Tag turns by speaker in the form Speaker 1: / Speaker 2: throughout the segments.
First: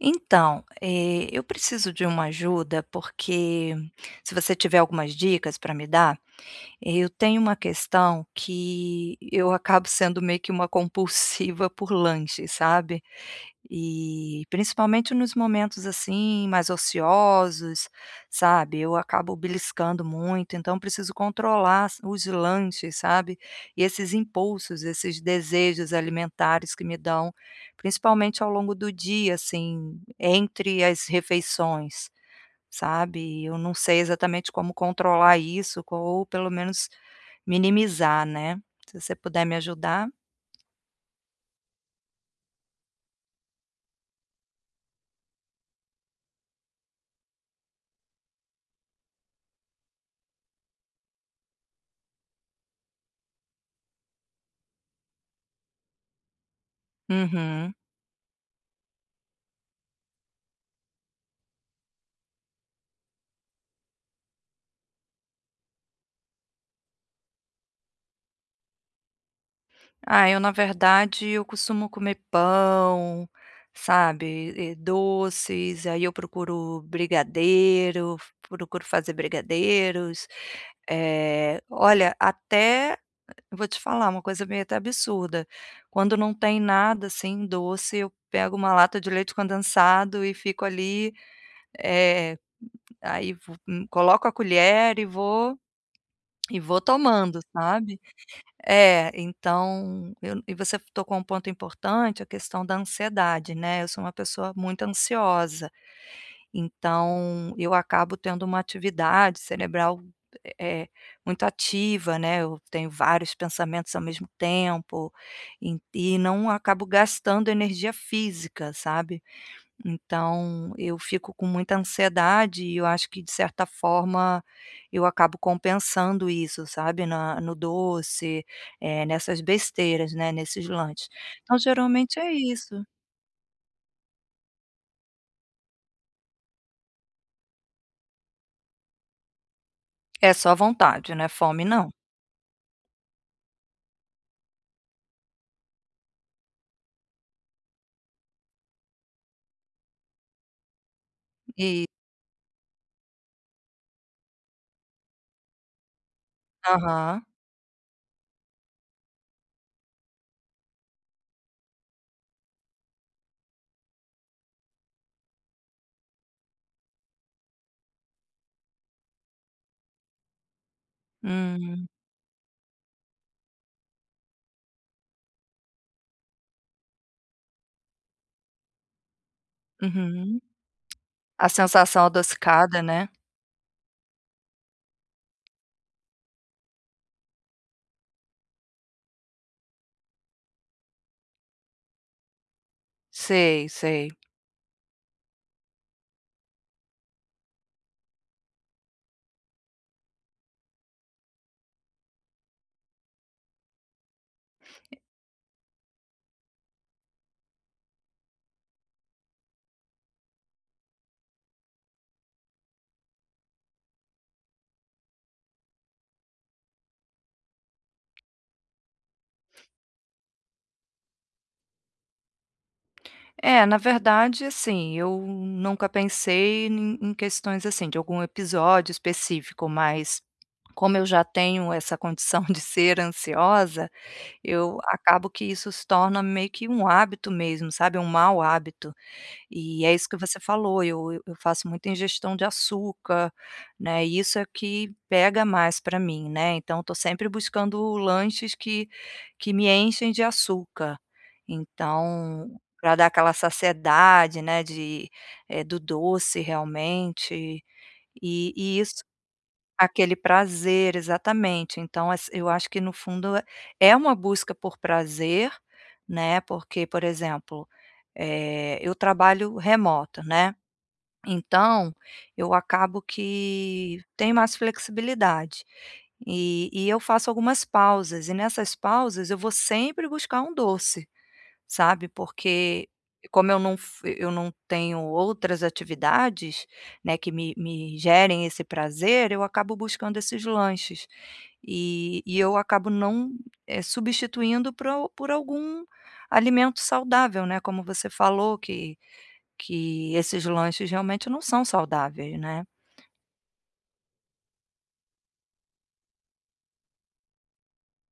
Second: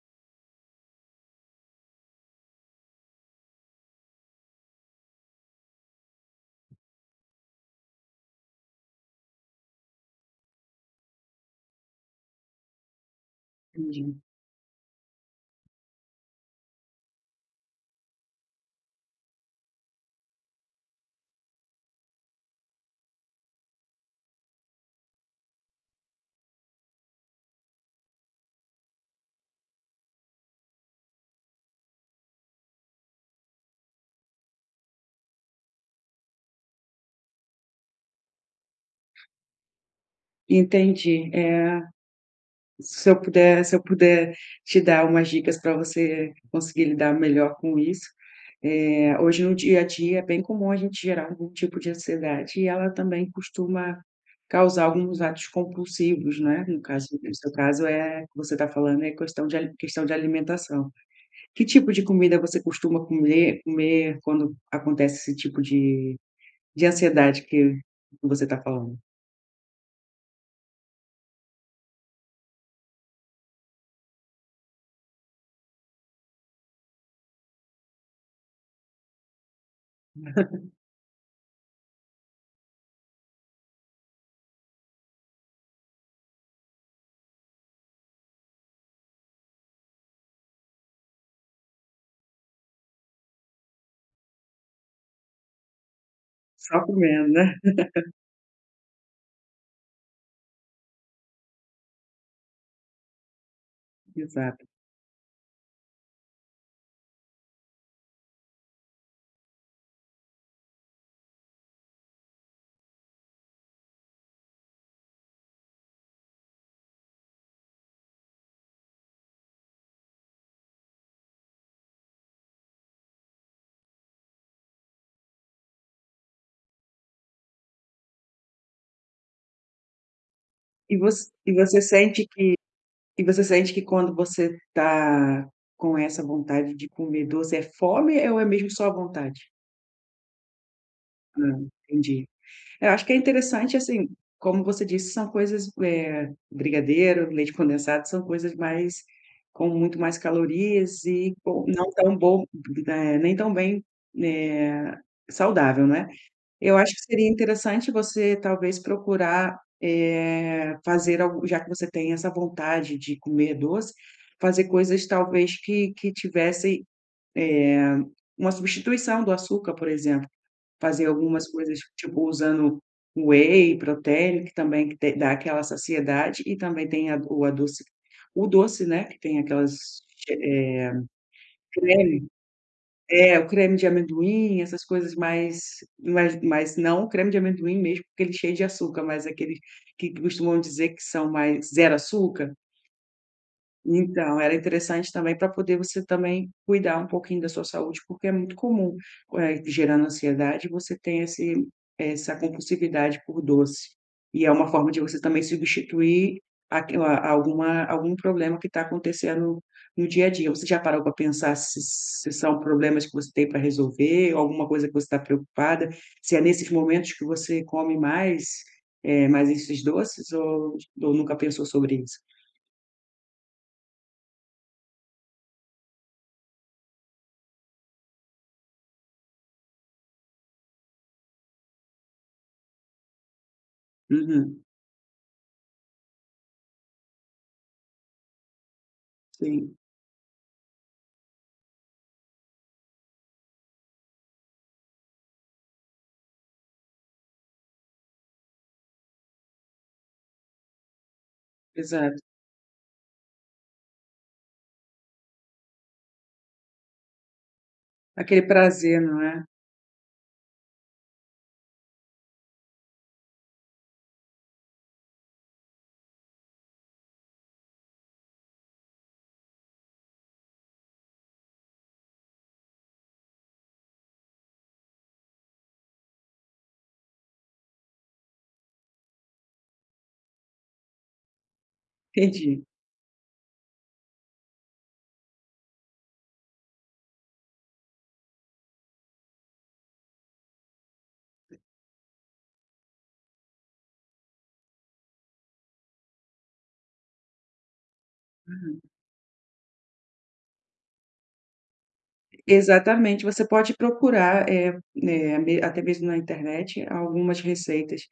Speaker 1: Então, eu preciso de uma ajuda, porque se você tiver algumas dicas para me dar, eu tenho uma questão que eu acabo sendo meio que uma compulsiva por lanche, sabe.
Speaker 2: Entendi,
Speaker 1: E principalmente nos momentos, assim, mais ociosos, sabe, eu acabo beliscando muito, então preciso controlar s os lanches, sabe, e esses impulsos, esses desejos alimentares que me dão, principalmente ao longo do dia, assim, entre as refeições. Sabe, eu não sei exatamente como controlar isso co ou pelo menos minimizar, né. Se você puder me ajudar.
Speaker 2: entendi. Se eu puder te dar umas dicas para você conseguir lidar melhor com isso, hoje no dia a dia é bem comum a gente gerar algum tipo de ansiedade e ela também costuma causar alguns atos compulsivos, né, no seu
Speaker 1: Uhum.
Speaker 2: caso, que você está falando é questão de alimentação. Que tipo de comida você costuma comer quando acontece esse tipo de ansiedade que você está falando?
Speaker 1: Ah, eu na verdade eu costumo comer pão, sabe, e doces, aí eu procuro brigadeiro, procuro fazer brigadeiros. É, olha, até eu vou te falar uma coisa meio até absurda, quando não tem nada, assim, doce, eu pego uma lata de leite condensado e fico ali. É, aí vo coloco a colher e vou
Speaker 2: Só comendo,
Speaker 1: tomando,
Speaker 2: né?
Speaker 1: sabe. É, então eu e você tocou um ponto importante, a questão da ansiedade, né, eu sou uma pessoa
Speaker 2: Exato.
Speaker 1: muito ansiosa, então eu acabo tendo uma atividade cerebral, eh, muito ativa, né, eu tenho vários pensamentos ao mesmo tempo, e não acabo gastando energia física, sabe. Então, eu fico com muita ansiedade e eu acho que de certa forma eu acabo compensando isso, sabe, na no doce, nessas besteiras, né, nesses lanches. Então
Speaker 2: Você
Speaker 1: geralmente
Speaker 2: sente
Speaker 1: é
Speaker 2: que
Speaker 1: isso.
Speaker 2: quando você tá com essa vontade de comer doce, é fome ou é mesmo só a vontade?
Speaker 1: É só vontade, né?
Speaker 2: Ah,
Speaker 1: Fome não.
Speaker 2: entendi. Eu acho que é interessante, assim, como você disse, são coisas, brigadeiro, leite condensado, são coisas mais com muito mais calorias e com
Speaker 1: E
Speaker 2: não tão bom, nem tão bem, eh, saudável, né? Eu acho que
Speaker 1: aham.
Speaker 2: seria interessante você talvez procurar, fazer algo já que você tem essa vontade de comer doce, fazer coisas talvez que tivessem uma substituição do açúcar, por exemplo. Fazer algumas coisas,
Speaker 1: Hum,
Speaker 2: tipo, usando whey proteína que também que te dá aquela saciedade e também tem a o adoci o doce, né, que tem aquelas,
Speaker 1: uhum.
Speaker 2: eh,
Speaker 1: A sensação
Speaker 2: creme
Speaker 1: adocicada, né.
Speaker 2: É, o creme de amendoim, essas coisas mais mas não o creme de amendoim mesmo, porque ele é cheio de açúcar, mas aqueles que costumam dizer que são mais zero açúcar,
Speaker 1: Sei, sei.
Speaker 2: então, era interessante também para poder você também cuidar um pouquinho da sua saúde, porque é muito comum, gerando ansiedade, você tem esse essa compulsividade por doce. E é uma forma de você também substituir aque a alguma algum problema que está acontecendo no dia a dia. Você já parou para pensar se são problemas que você tem para resolver, ou alguma coisa que você está preocupada? Se é nesses momentos que você come mais, mais esses doces ou nunca pensou sobre isso?
Speaker 1: É, na verdade, assim, eu nunca pensei em questões, assim, de algum episódio específico, mas como eu já tenho essa condição de ser ansiosa,
Speaker 2: Uhum,
Speaker 1: eu acabo que isso se torna meio que um hábito mesmo, sabe, um mau hábito.
Speaker 2: sim.
Speaker 1: E é isso que você falou, eu faço muita ingestão de açúcar, né, e isso é que pega mais para mim, né, então estou sempre buscando lanches que me enchem de açúcar.
Speaker 2: Exato.
Speaker 1: Então, para dar aquela saciedade, né, de, do doce realmente,
Speaker 2: Aquele
Speaker 1: e e
Speaker 2: prazer,
Speaker 1: isso
Speaker 2: não é?
Speaker 1: aquele prazer, exatamente. Então ass eu acho que no fundo é uma busca por prazer, né, porque, por exemplo, eu trabalho remoto, né, então eu acabo que tenho mais flexibilidade. E eu faço algumas pausas e nessas pausas eu vou sempre buscar um doce. Sabe,
Speaker 2: Entendi.
Speaker 1: porque como eu não f eu não tenho outras atividades, né, que me gerem esse prazer, eu acabo buscando esses lanches. E eu acabo não, substituindo por al por algum alimento saudável, né, como você falou que esses lanches realmente não são saudáveis, né.
Speaker 2: Exatamente, você pode procurar, né, me até mesmo na internet, algumas receitas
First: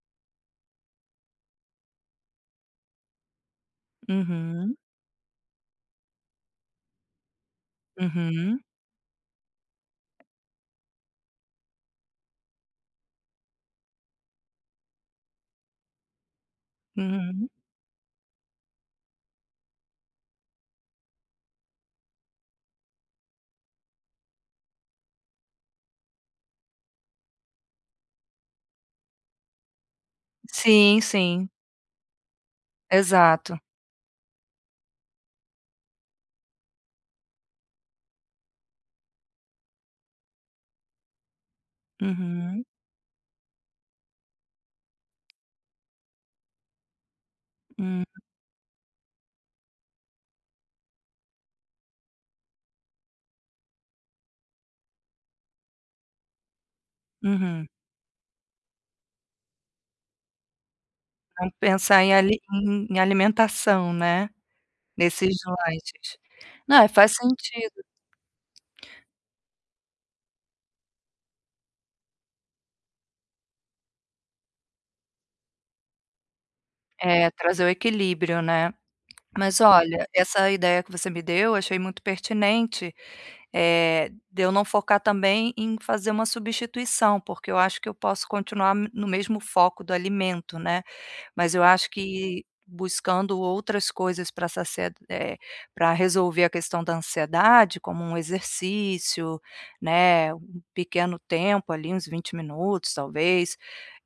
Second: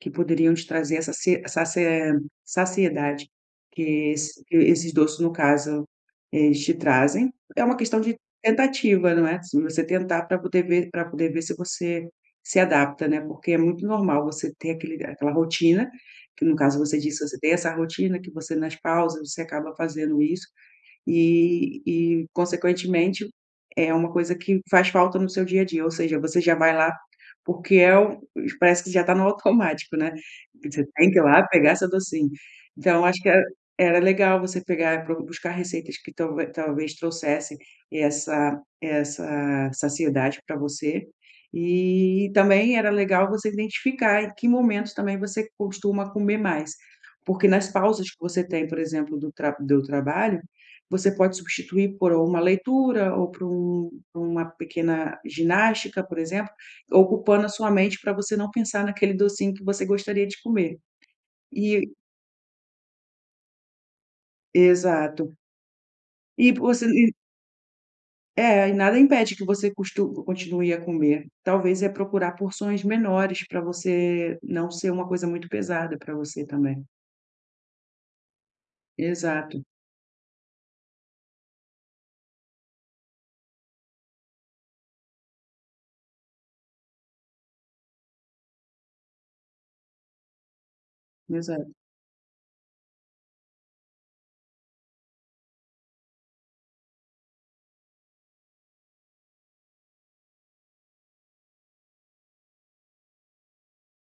Speaker 2: que poderiam te trazer essa se saci eh, saciedade que esse que
Speaker 1: Uhum,
Speaker 2: esses doces, no caso, eles te trazem. É uma questão de
Speaker 1: uhum,
Speaker 2: tentativa, não é? Se você tentar para poder ver se você se adapta, né, porque é muito normal você ter aquele aquela rotina, que no caso você disse, você
Speaker 1: uhum.
Speaker 2: tem essa rotina que você nas pausas, você acaba fazendo isso, e e consequentemente, é uma coisa que faz falta no seu dia a dia, ou seja, você já vai lá porque é o parece que já está no automático, né, você
Speaker 1: Sim,
Speaker 2: tem que ir lá
Speaker 1: sim.
Speaker 2: pegar seu docinho. Então acho que
Speaker 1: Exato.
Speaker 2: era legal você pegar pro buscar receitas que talvez trouxesse essa saciedade pra você, e
Speaker 1: Uhum,
Speaker 2: também era legal você identificar em que momentos também você costuma comer mais, porque nas
Speaker 1: hum,
Speaker 2: pausas que você tem, por exemplo, do trabalho, você pode substituir por uma leitura ou por uma pequena ginástica, por exemplo, ocupando a
Speaker 1: uhum.
Speaker 2: sua mente para você não pensar naquele docinho que você gostaria de comer.
Speaker 1: Vamos
Speaker 2: E
Speaker 1: pensar em ali em em alimentação, né,
Speaker 2: exato.
Speaker 1: nesses lanches.
Speaker 2: E
Speaker 1: Não,
Speaker 2: você
Speaker 1: é, faz
Speaker 2: e
Speaker 1: sentido.
Speaker 2: é, e nada impede que você costu continue a comer. Talvez é procurar porções menores para você não ser uma coisa muito pesada para você também.
Speaker 1: É, trazer o equilíbrio, né. Mas
Speaker 2: Exato,
Speaker 1: olha, essa ideia que você me deu, eu achei muito pertinente, é de eu não focar também em fazer uma substituição, porque eu acho que eu posso continuar no mesmo foco do alimento, né. Mas eu
Speaker 2: exato,
Speaker 1: acho que buscando outras coisas para eh, para resolver a questão da ansiedade, como um exercício, né, um pequeno tempo ali, uns 20 minutos talvez,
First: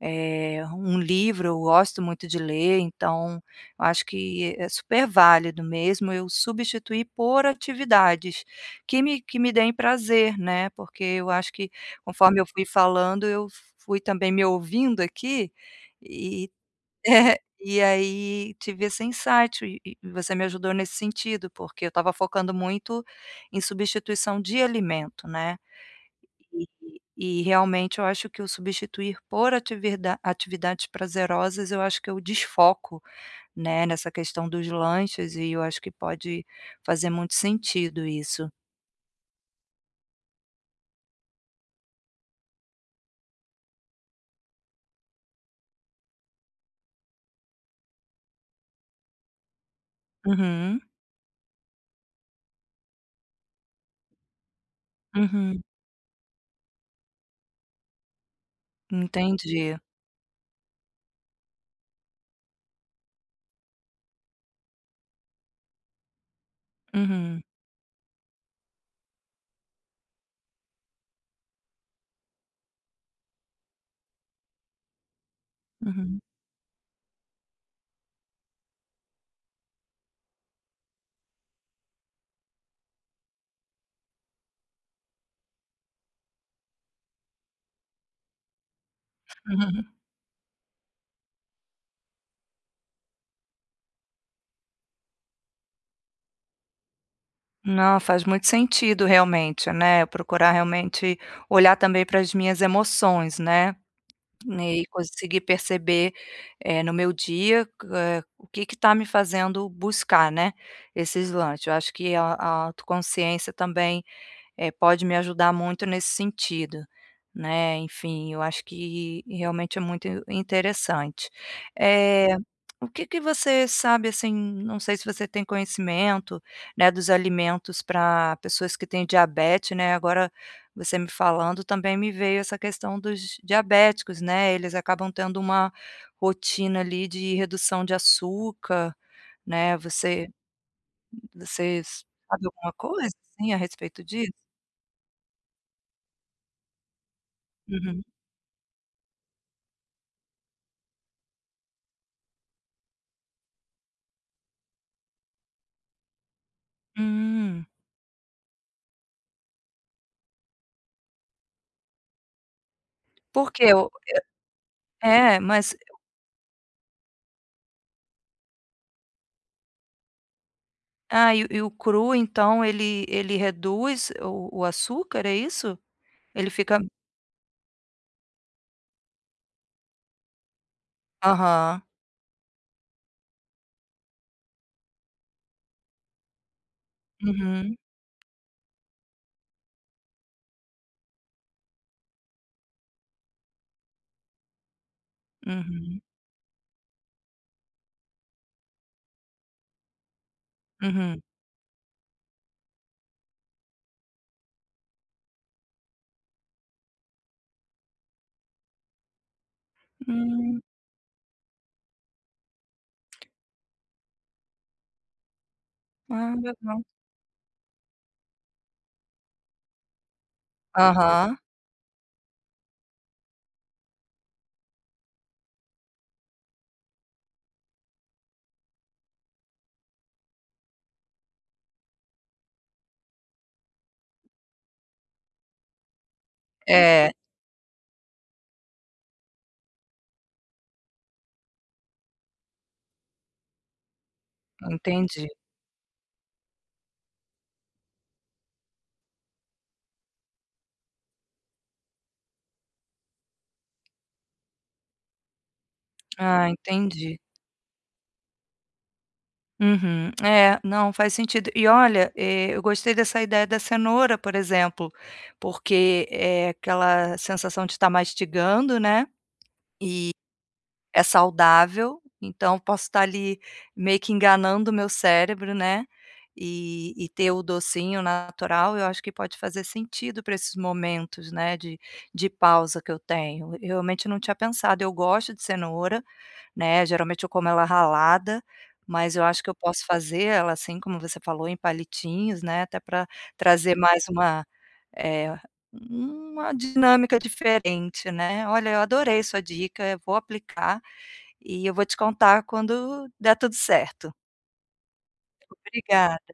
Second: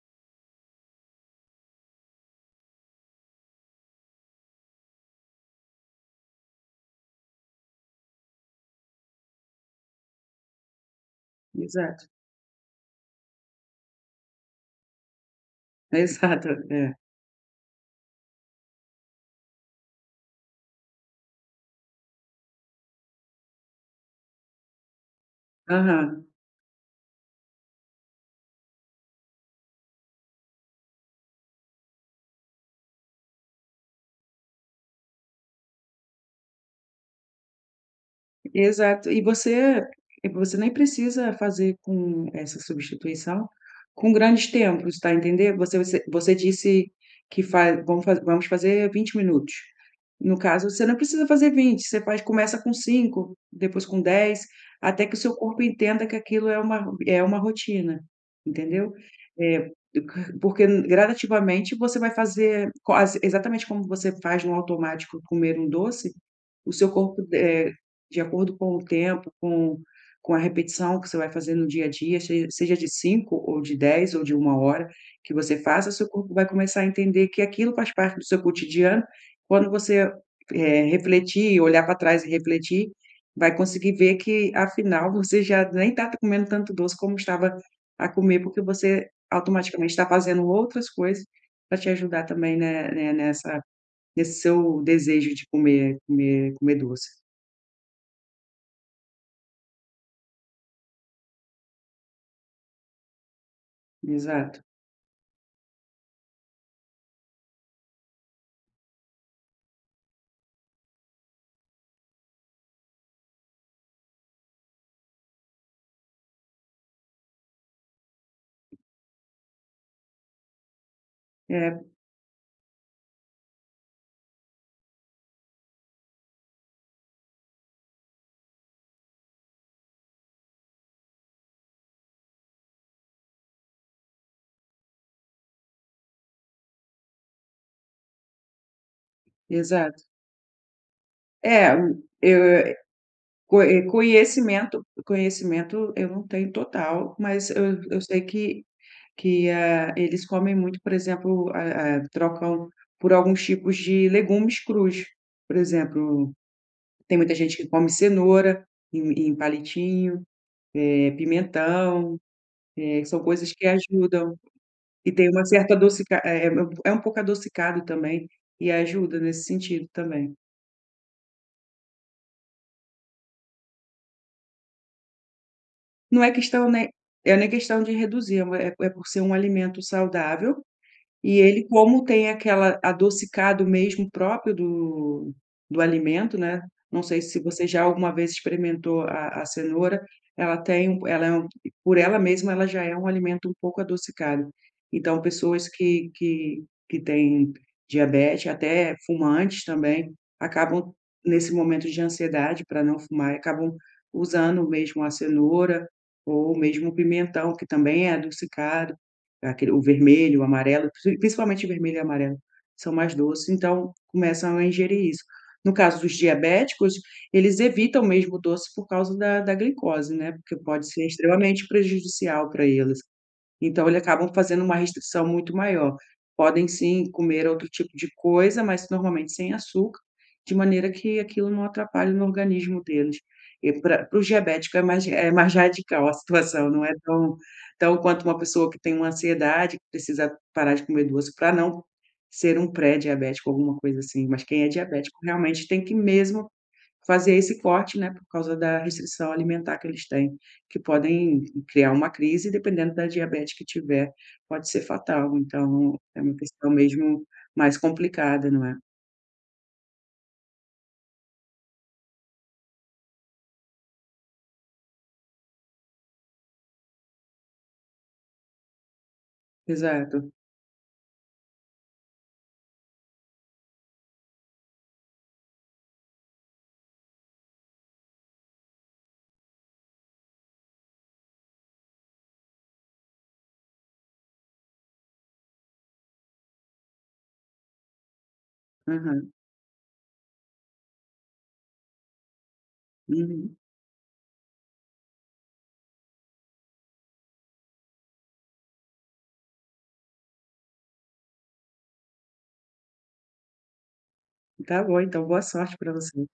Speaker 1: um livro, eu gosto muito de ler, então eu acho que é super válido mesmo eu substituir por atividades que me deem prazer, né, porque eu acho que
Speaker 2: exato,
Speaker 1: conforme eu fui falando, eu fui também me ouvindo aqui, e
Speaker 2: exato, é.
Speaker 1: é, e aí tive esse insight e você me ajudou nesse sentido, porque eu estava focando muito em substituição de alimento, né.
Speaker 2: Aham.
Speaker 1: E realmente eu acho que o substituir por ativirda atividades prazerosas, eu acho que eu desfoco, né, nessa questão dos lanches e eu acho que pode fazer muito sentido isso.
Speaker 2: Exato. E você nem precisa fazer com essa substituição com grandes tempos, tá entendendo? Você você disse que faz vamos fazer 20 minutos. No caso,
Speaker 1: Uhum,
Speaker 2: você não precisa fazer 20, você faz começa com 5, depois com 10, até que o seu
Speaker 1: uhum,
Speaker 2: corpo entenda que aquilo é uma rotina, entendeu? é
Speaker 1: entendi.
Speaker 2: porque gradativamente você vai fazer quase exatamente como você faz no automático comer um doce, o seu corpo,
Speaker 1: Uhum,
Speaker 2: de acordo com o tempo, com a repetição que você vai fazer no dia a dia, se seja de 5 ou de 10 ou de uma hora que você faça, seu
Speaker 1: uhum.
Speaker 2: corpo vai começar a entender que aquilo faz parte do seu cotidiano. Quando você, refletir, olhar para trás e refletir, vai conseguir ver que afinal você já nem está comendo tanto doce como estava a comer, porque você
Speaker 1: Uhum.
Speaker 2: automaticamente está fazendo outras coisas para te ajudar também, né, nessa nesse seu desejo de comer comer doce.
Speaker 1: Não, faz muito sentido realmente, né. Eu procurar realmente olhar também para as minhas emoções, né,
Speaker 2: Exato.
Speaker 1: e conseguir perceber, no meu dia, o que está me fazendo buscar, né, esses lances. Eu acho que a autoconsciência também pode me ajudar muito nesse sentido, né, enfim, eu acho que realmente é muito interessante.
Speaker 2: É,
Speaker 1: Eh, o que que você sabe, assim, não sei se você tem conhecimento, né, dos alimentos para pessoas que têm diabetes, né, agora você me falando também me veio essa questão dos diabéticos, né, eles acabam tendo uma rotina ali de redução de açúcar, né,
Speaker 2: exato. É,
Speaker 1: você
Speaker 2: eu
Speaker 1: sabe alguma
Speaker 2: eh,
Speaker 1: coisa, assim, a respeito disso?
Speaker 2: conhecimento eu não tenho total, mas eu
Speaker 1: Uhum.
Speaker 2: sei que que eles comem muito, por exemplo, trocam por alguns tipos de legumes crus. Por exemplo, tem muita gente
Speaker 1: Hum,
Speaker 2: que come cenoura em palitinho, pimentão, são coisas que
Speaker 1: porque o
Speaker 2: ajudam. E tem
Speaker 1: é,
Speaker 2: uma certa
Speaker 1: mas
Speaker 2: adocica é um pouco adocicado também, e ajuda nesse sentido também.
Speaker 1: ah, e o cru então ele reduz o açúcar, é isso?
Speaker 2: Não é
Speaker 1: Ele
Speaker 2: questão,
Speaker 1: fica
Speaker 2: né, é nem questão de reduzir, é por ser um alimento saudável, e ele,
Speaker 1: aham.
Speaker 2: como tem aquela adocicado mesmo próprio do alimento, né, não sei se você
Speaker 1: Uhum,
Speaker 2: já alguma vez experimentou a cenoura, ela tem um ela é um por ela mesma, ela já é um alimento um pouco adocicado. Então pessoas
Speaker 1: uhum,
Speaker 2: que têm diabetes, até fumantes também, acabam
Speaker 1: uhum.
Speaker 2: nesse momento de ansiedade para não fumar, acabam usando mesmo a cenoura ou mesmo o pimentão, que também é adocicado. Aquele o vermelho, o
Speaker 1: Hum,
Speaker 2: amarelo, principalmente o vermelho e amarelo, são mais doces, então começam a ingerir isso. No caso dos
Speaker 1: ah, legal.
Speaker 2: diabéticos, eles evitam mesmo o doce por causa da glicose, né, porque pode ser
Speaker 1: Aham.
Speaker 2: extremamente prejudicial para eles. Então eles acabam fazendo uma restrição muito maior. Podem sim comer outro tipo de coisa, mas normalmente sem açúcar, de maneira que aquilo não atrapalhe no organismo deles. E para o diabético é mais radical a situação, não é
Speaker 1: É,
Speaker 2: tão tão quanto uma pessoa que tem uma ansiedade, que precisa parar de comer doce para não ser um pré-diabético, alguma coisa assim, mas quem é diabético
Speaker 1: entendi.
Speaker 2: realmente tem que mesmo fazer esse corte, né, por causa da restrição alimentar que eles têm, que podem criar uma crise, dependendo da diabetes que tiver, pode ser fatal. Então, é uma
Speaker 1: Ah,
Speaker 2: questão
Speaker 1: entendi.
Speaker 2: mesmo mais complicada, não é?
Speaker 1: Uhum. É, não, faz sentido. E olha, eu gostei dessa ideia da cenoura, por exemplo, porque é aquela sensação de estar mastigando, né.
Speaker 2: Exato.
Speaker 1: É saudável, então posso estar ali meio que enganando o meu cérebro, né, e ter o docinho natural, eu acho que pode fazer sentido para esses momentos, né, de pausa que eu tenho. Eu realmente não tinha pensado, eu gosto de cenoura, né, geralmente eu como ela ralada, mas eu
Speaker 2: Aham.
Speaker 1: acho que eu posso fazer ela, assim como você falou, em palitinhos, né, até para
Speaker 2: Uhum.
Speaker 1: trazer mais uma é uma dinâmica diferente, né. Olha, eu adorei sua dica, eu vou aplicar e eu vou te contar quando der tudo certo.
Speaker 2: Tá bom, então boa sorte para
Speaker 1: Obrigada.
Speaker 2: você.